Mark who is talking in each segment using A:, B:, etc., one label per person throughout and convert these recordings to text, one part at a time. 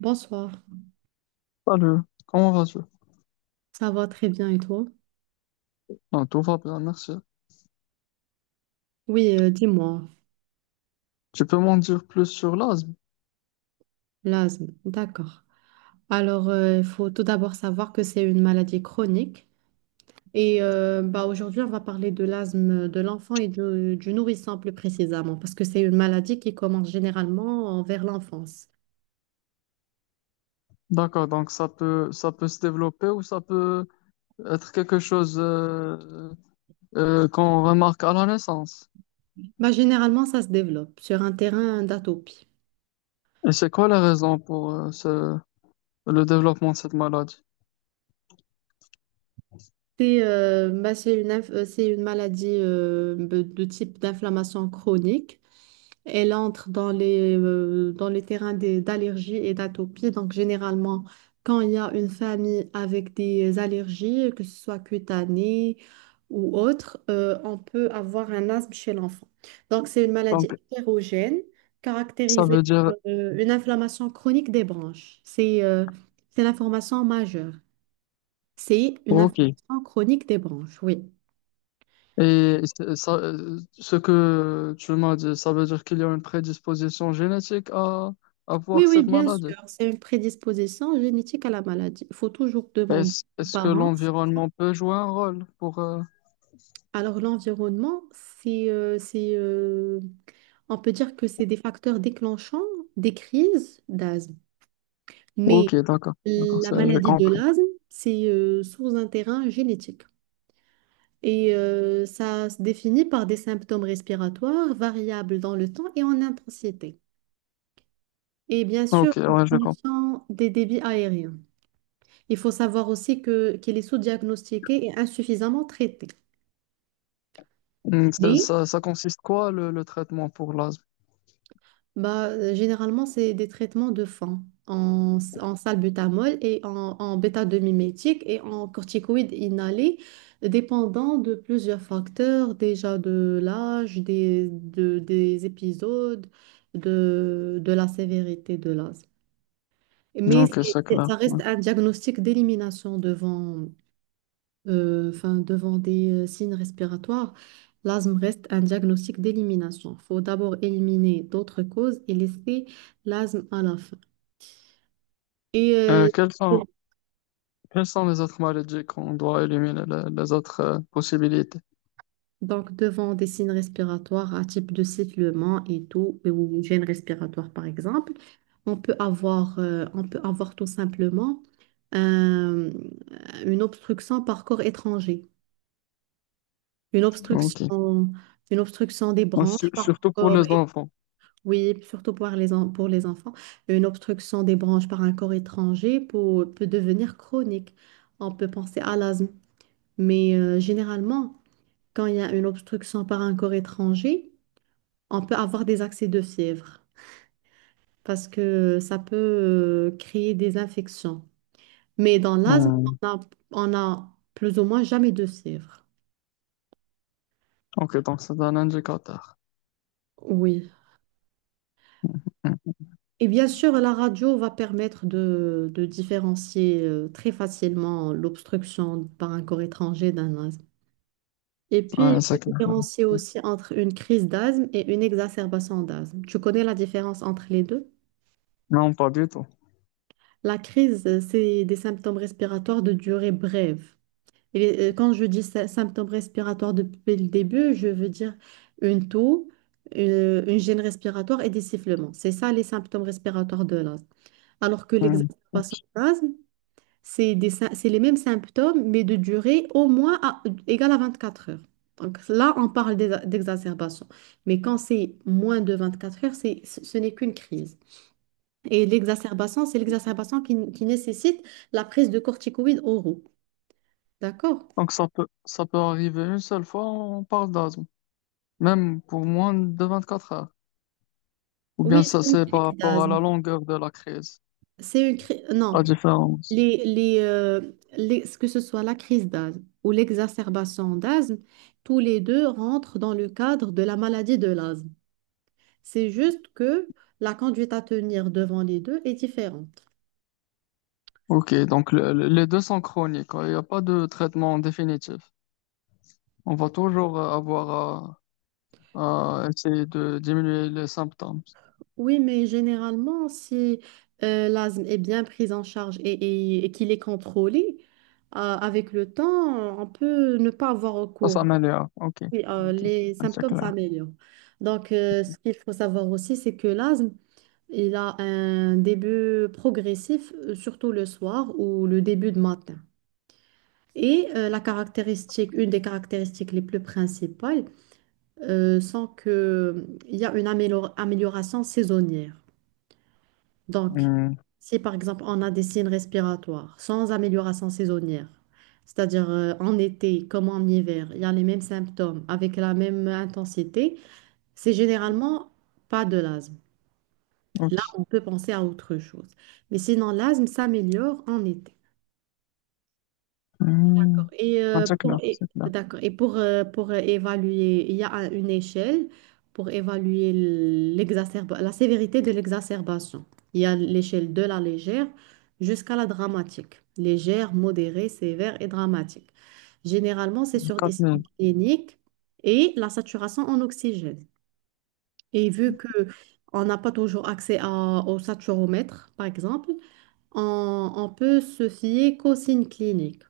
A: Bonsoir,
B: Salut, comment vas-tu?
A: ça va très bien et toi?
B: Non, tout va bien, merci.
A: Oui, dis-moi,
B: Tu peux m'en dire plus sur l'asthme?
A: l'asthme, d'accord. Alors, il faut tout d'abord savoir que c'est une maladie chronique et bah, aujourd'hui, on va parler de l'asthme de l'enfant et du nourrisson plus précisément parce que c'est une maladie qui commence généralement vers l'enfance.
B: D'accord, donc ça peut se développer ou ça peut être quelque chose qu'on remarque à la naissance.
A: Bah, généralement, ça se développe sur un terrain d'atopie.
B: Et c'est quoi les raisons pour le développement de cette maladie?
A: C'est bah, c'est une maladie de type d'inflammation chronique. Elle entre dans les terrains d'allergies et d'atopies. Donc, généralement, quand il y a une famille avec des allergies, que ce soit cutanées ou autres, on peut avoir un asthme chez l'enfant. Donc, c'est une maladie
B: Donc,
A: hétérogène
B: ça
A: caractérisée
B: veut dire,
A: par une inflammation chronique des branches. C'est l'information majeure. C'est une
B: ok.
A: inflammation chronique des branches, oui.
B: Et ce que tu m'as dit, ça veut dire qu'il y a une prédisposition génétique à
A: Oui,
B: avoir
A: oui,
B: cette
A: bien
B: maladie.
A: sûr, c'est une prédisposition génétique à la maladie. Il faut toujours demander
B: Est-ce,
A: aux
B: est-ce que
A: parents.
B: l'environnement peut jouer un rôle pour...
A: Alors, l'environnement, on peut dire que c'est des facteurs déclenchants des crises d'asthme.
B: Ok,
A: Mais
B: d'accord, d'accord,
A: la
B: ça, je
A: maladie de
B: comprends.
A: l'asthme, c'est sur un terrain génétique. Et ça se définit par des symptômes respiratoires variables dans le temps et en intensité. Et bien sûr,
B: Ok,
A: une
B: ouais, je comprends.
A: diminution des débits aériens. Il faut savoir aussi qu'elle est sous-diagnostiquée et insuffisamment traitée.
B: Hmm. Ça,
A: Oui.
B: ça, ça consiste quoi le traitement pour l'asthme?
A: Bah, généralement, c'est des traitements de fond en salbutamol et en bêta-2-mimétique et en corticoïdes inhalés, dépendant de plusieurs facteurs, déjà de l'âge, des épisodes, de la sévérité de l'asthme. Mais
B: Ok, c'est clair.
A: ça
B: Ouais.
A: reste un diagnostic d'élimination devant, enfin, devant des signes respiratoires, l'asthme reste un diagnostic d'élimination. Il faut d'abord éliminer d'autres causes et laisser l'asthme à la fin. Et euh,
B: Euh, quelles sont,
A: pour-
B: quelles sont les autres maladies qu'on doit éliminer, les autres possibilités?
A: donc, devant des signes respiratoires à type de sifflement et tout, ou gêne respiratoire par exemple, on peut avoir tout simplement euh, une obstruction par corps étranger, une
B: Ok.
A: obstruction, une obstruction des
B: Bon,
A: branches par
B: surtout pour
A: corps
B: les enfants.
A: Oui, surtout pour les enfants, une obstruction des branches par un corps étranger peut devenir chronique. On peut penser à l'asthme, mais généralement, quand il y a une obstruction par un corps étranger, on peut avoir des accès de fièvre parce que ça peut créer des infections. Mais dans l'asthme,
B: Hmm.
A: on a, on a plus ou moins jamais de fièvre.
B: Ok, donc c'est un indicateur.
A: Oui.
B: Hmm,
A: Et bien sûr, la radio va permettre de différencier très facilement l'obstruction par un corps étranger d'un asthme. Et puis,
B: ouais,
A: il
B: c'est
A: faut
B: clair.
A: différencier aussi entre une crise d'asthme et une exacerbation d'asthme. Tu connais la différence entre les deux?
B: Non, pas du tout.
A: La crise, c'est des symptômes respiratoires de durée brève. Quand je dis symptômes respiratoires depuis le début, je veux dire une toux, une gêne respiratoire et des sifflements. C'est ça les symptômes respiratoires de l'asthme. Alors que
B: Hmm.
A: l'exacerbation d'asthme, c'est les mêmes symptômes, mais de durée au moins égale à 24 heures. Donc là, on parle d'exacerbation. Mais quand c'est moins de 24 heures, c'est, ce ce n'est qu'une crise. Et l'exacerbation, c'est l'exacerbation qui nécessite la prise de corticoïdes oraux. D'accord?
B: Donc ça peut arriver une seule fois, on parle d'asthme, même pour moins de 24 heures. Ou
A: Oui,
B: bien ça
A: c'est une
B: c'est
A: crise
B: par rapport à la
A: d'asthme.
B: longueur de la crise, la
A: Non,
B: différence.
A: les, les, euh, que ce soit la crise d'asthme ou l'exacerbation d'asthme, tous les deux rentrent dans le cadre de la maladie de l'asthme. C'est juste que la conduite à tenir devant les deux est différente.
B: Ok, donc les deux sont chroniques, hein, il n'y a pas de traitement définitif. On va toujours avoir à essayer de diminuer les symptômes.
A: Oui, mais généralement, si l'asthme est bien pris en charge et qu'il est contrôlé, avec le temps, on peut ne pas avoir recours.
B: تتمالي اوكي
A: Oui,
B: اوكي
A: les symptômes
B: شكلها
A: s'améliorent. Donc, ce qu'il faut savoir aussi, c'est que l'asthme, il a un début progressif, surtout le soir ou le début de matin. La caractéristique, une des caractéristiques les plus principales, sans que il y a une amélioration saisonnière. Donc,
B: امم
A: si par exemple on a des signes respiratoires sans amélioration saisonnière, c'est-à-dire en été comme en hiver, il y a les mêmes symptômes avec la même intensité, c'est généralement pas de l'asthme. Là,
B: اوكي
A: on peut penser à autre chose. Mais sinon, l'asthme s'améliore en été. D'accord.
B: امم
A: Et euh, pour,
B: شكلها
A: et-
B: شكلها
A: d'accord. Et pour évaluer, il y a une échelle pour évaluer la sévérité de l'exacerbation. Il y a l'échelle de la légère jusqu'à la dramatique. Légère, modérée, sévère et dramatique. Généralement, c'est sur des
B: quatre
A: signes
B: mille.
A: cliniques et la saturation en oxygène. Et vu que on n'a pas toujours accès au saturomètre, par exemple, on peut se fier qu'aux signes cliniques.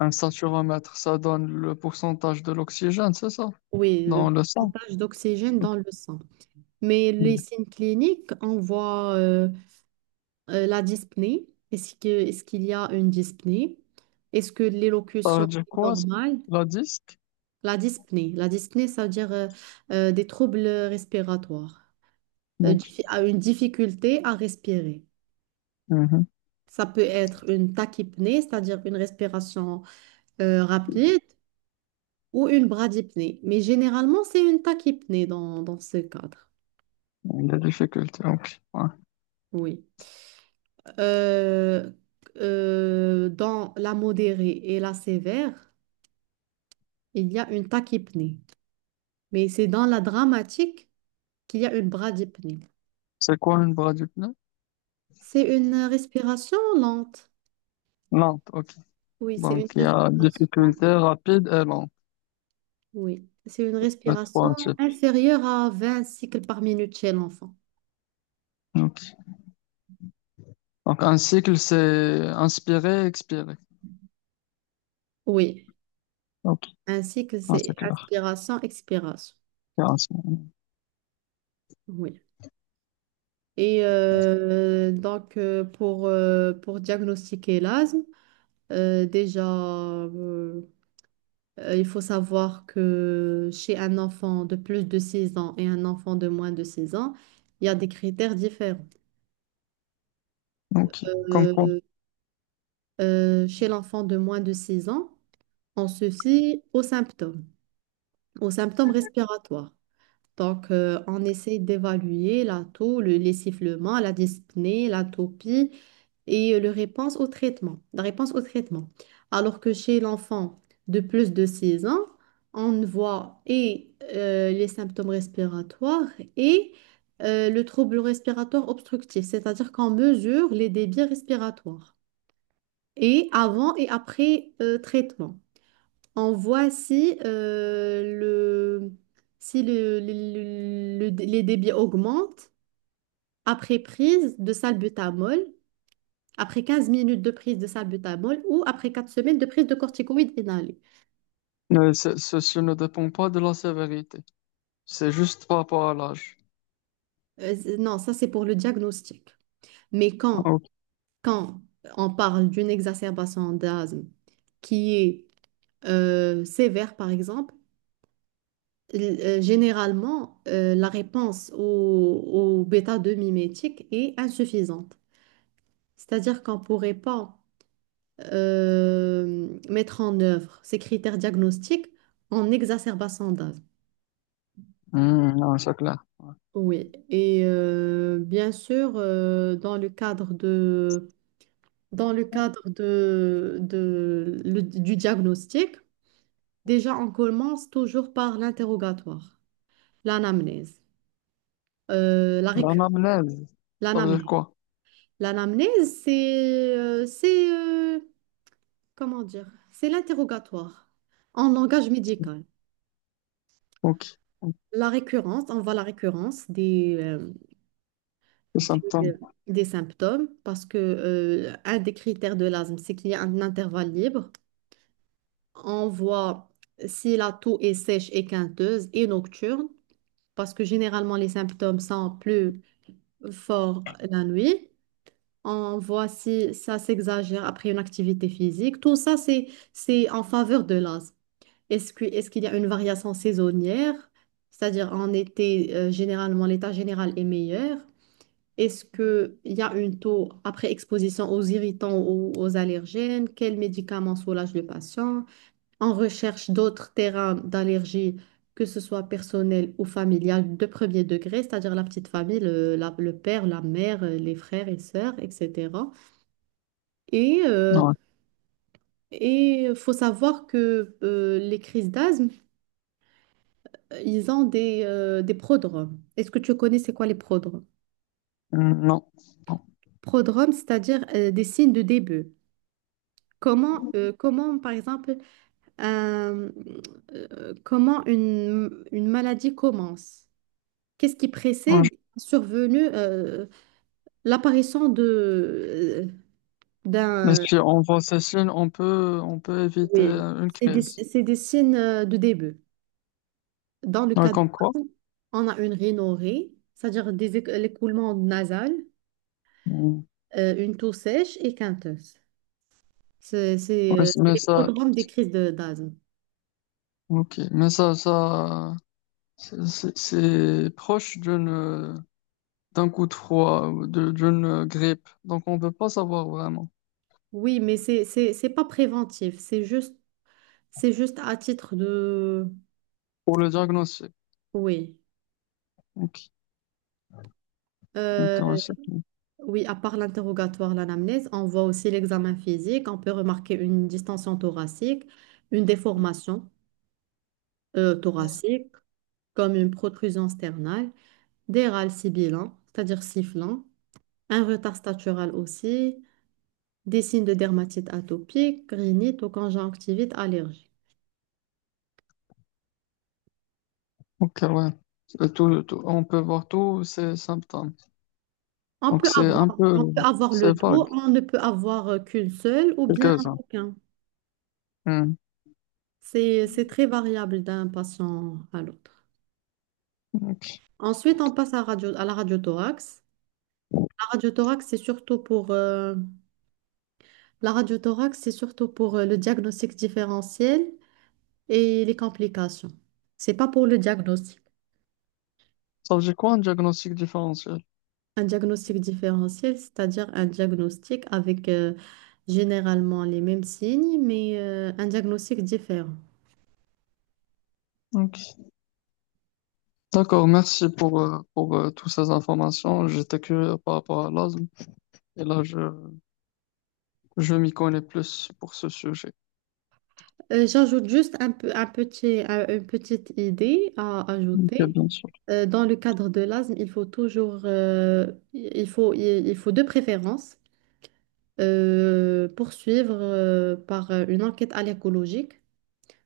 B: Un saturomètre ça donne le pourcentage de l'oxygène c'est ça
A: Oui,
B: dans
A: le
B: le sang.
A: pourcentage d'oxygène
B: Ok.
A: dans le sang. Mais les
B: Hmm.
A: signes cliniques, on voit la dyspnée. Est-ce qu'il y a une dyspnée? Est-ce que
B: ça veut
A: l'élocution
B: dire
A: est
B: quoi ça
A: normale?
B: la disque.
A: La dyspnée. La dyspnée, ça veut dire des troubles respiratoires,
B: Ok.
A: diffi- à une difficulté à respirer.
B: Mhm.
A: Ça peut être une tachypnée, c'est-à-dire une respiration rapide, ou une bradypnée. Mais généralement, c'est une tachypnée dans ce cadre.
B: Il difficulté, ok, ouais.
A: Oui. euh, dans la modérée et la sévère, il y a une tachypnée. Mais c'est dans la dramatique qu'il y a une bradypnée.
B: C'est quoi une bras du pneu?
A: C'est une respiration lente.
B: Lente, ok.
A: Oui, c'est
B: Donc
A: une
B: il y a
A: respiration.
B: difficulté rapide et lente,
A: Oui, c'est une
B: les
A: respiration
B: trois types.
A: inférieure à 20 cycles par minute chez l'enfant.
B: Ok. Donc un cycle c'est inspirer expirer,
A: Oui,
B: ok.
A: ainsi que
B: Ah, c'est
A: c'est
B: clair.
A: inspiration, expiration.
B: Intéressant.
A: Oui. Et donc, pour diagnostiquer l'asthme, déjà, il faut savoir que chez un enfant de plus de 6 ans et un enfant de moins de 6 ans, il y a des critères différents.
B: Ok, comme quoi?
A: Euh, chez l'enfant de moins de 6 ans, on se fie aux symptômes respiratoires. Donc, on essaie d'évaluer la taux, les sifflements, la dyspnée, l'atopie et la réponse au traitement, la réponse au traitement. Alors que chez l'enfant de plus de 6 ans, on voit et les symptômes respiratoires et le trouble respiratoire obstructif, c'est-à-dire qu'on mesure les débits respiratoires et avant et après traitement. On voit si, le, si le, le- les débits augmentent après prise de salbutamol, après 15 minutes de prise de salbutamol ou après 4 semaines de prise de corticoïdes inhalés.
B: Ceci ne dépend pas de la sévérité. C'est juste par rapport à l'âge.
A: Non, ça c'est pour le diagnostic. Mais
B: Ah,
A: quand,
B: ok.
A: quand on parle d'une exacerbation d'asthme qui est sévère, par exemple, généralement, la réponse au bêta-2 mimétique est insuffisante. C'est-à-dire qu'on ne pourrait pas mettre en œuvre ces critères diagnostiques en exacerbation d'asthme.
B: Hmm, non, c'est clair.
A: Oui, et bien sûr, dans le cadre du diagnostic, déjà on commence toujours par l'interrogatoire, l'anamnèse, euh, la récu-
B: L'anamnèse, ça veut dire
A: l'anamnèse.
B: quoi?
A: L'anamnèse, comment dire, c'est l'interrogatoire en langage médical.
B: Ok.
A: La récurrence, on voit la récurrence
B: Les
A: des,
B: symptômes.
A: euh, des symptômes parce que un des critères de l'asthme, c'est qu'il y a un intervalle libre. On voit si la toux est sèche et quinteuse et nocturne parce que généralement les symptômes sont plus forts la nuit. On voit si ça s'exagère après une activité physique. Tout ça, c'est en faveur de l'asthme. Est-ce qu'il y a une variation saisonnière? C'est-à-dire en été, généralement, l'état général est meilleur. Est-ce qu'il y a une taux après exposition aux irritants ou aux allergènes? Quels médicaments soulagent le patient? On recherche d'autres terrains d'allergie, que ce soit personnel ou familial, de premier degré, c'est-à-dire la petite famille, le père, la mère, les frères et sœurs, etc. Et euh,
B: Ouais.
A: et faut savoir que les crises d'asthme, ils ont des prodromes. Est-ce que tu connais c'est quoi les prodromes?
B: Hmm. Non. Non.
A: Prodromes, c'est-à-dire des signes de début. Comment, comment, par exemple, un- comment une maladie commence? Qu'est-ce qui
B: Non,
A: précède
B: je-
A: la survenue, l'apparition
B: Mais
A: d'un...
B: si on voit ces signes, on peut éviter
A: Oui,
B: une
A: c'est des,
B: crise.
A: c'est des signes de début. Dans le
B: Ouais,
A: cas de...
B: comme quoi?
A: On a une rhinorrhée, c'est-à-dire l'écoulement nasal,
B: Hmm.
A: une toux sèche et quinteuse. C'est c'est,
B: Ouais,
A: euh,
B: c'est-
A: c'est
B: mais
A: les
B: ça,
A: prodromes des crises d'asthme.
B: ok. C'est proche d'une, d'un coup de froid, ou d'une grippe. Donc, on ne peut pas savoir vraiment
A: Oui, mais c'est pas préventif, c'est juste à titre de...
B: pour le diagnostic.
A: Oui.
B: Ok. Donc,
A: Euh,
B: ouais, tout.
A: oui, à part l'interrogatoire, l'anamnèse, on voit aussi l'examen physique. On peut remarquer une distension thoracique, une déformation thoracique, comme une protrusion sternale, des râles sibilants, c'est-à-dire sifflants, un retard statural aussi, des signes de dermatite atopique, rhinite ou conjonctivite allergique.
B: Ok, ouais. On peut voir tous ces symptômes.
A: On
B: Donc,
A: peut
B: c'est un
A: avoir,
B: peu,
A: on peut avoir
B: c'est
A: le tout,
B: vague,
A: on ne peut avoir qu'une seule ou bien
B: quelques-uns.
A: aucun.
B: Hmm.
A: C'est très variable d'un patient à l'autre.
B: Ok.
A: Ensuite, on passe à la radiothorax. La radiothorax, c'est surtout pour le diagnostic différentiel et les complications. C'est pas pour le diagnostic.
B: Ça veut dire quoi un diagnostic différentiel?
A: Un diagnostic différentiel, c'est-à-dire un diagnostic avec généralement les mêmes signes, mais un diagnostic différent.
B: Ok. D'accord, merci pour, toutes ces informations. J'étais curieux par rapport à l'asthme et je m'y connais plus pour ce sujet.
A: J'ajoute juste un peu, un petit, un- une petite idée à
B: Ok,
A: ajouter.
B: bien sûr.
A: Dans le cadre de l'asthme, il faut toujours, il faut de préférence poursuivre par une enquête allergologique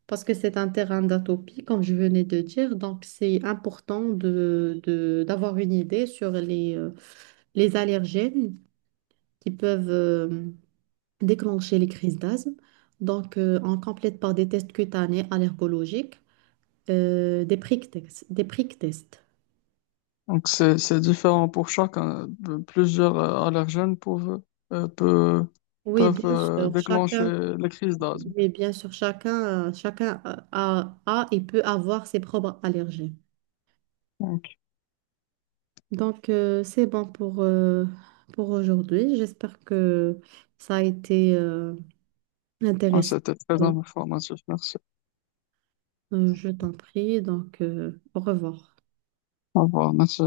A: parce que c'est un terrain d'atopie, comme je venais de dire. Donc, c'est important d'avoir une idée sur les allergènes qui peuvent déclencher les crises d'asthme. Donc, on complète par des tests cutanés allergologiques. Des prick tests, des prick tests.
B: Donc, c'est différent pour chacun. De- Plusieurs allergènes peuvent, euh, peu-
A: Oui,
B: peuvent,
A: bien sûr,
B: déclencher
A: chacun,
B: les crises d'asthme.
A: oui, bien sûr, chacun, chacun a et peut avoir ses propres allergies. Donc, c'est bon pour aujourd'hui. J'espère que ça a été
B: Ouais,
A: intéressant.
B: c'était très
A: Bon,
B: informatif. Merci.
A: je t'en prie, donc au revoir.
B: Au revoir. Merci.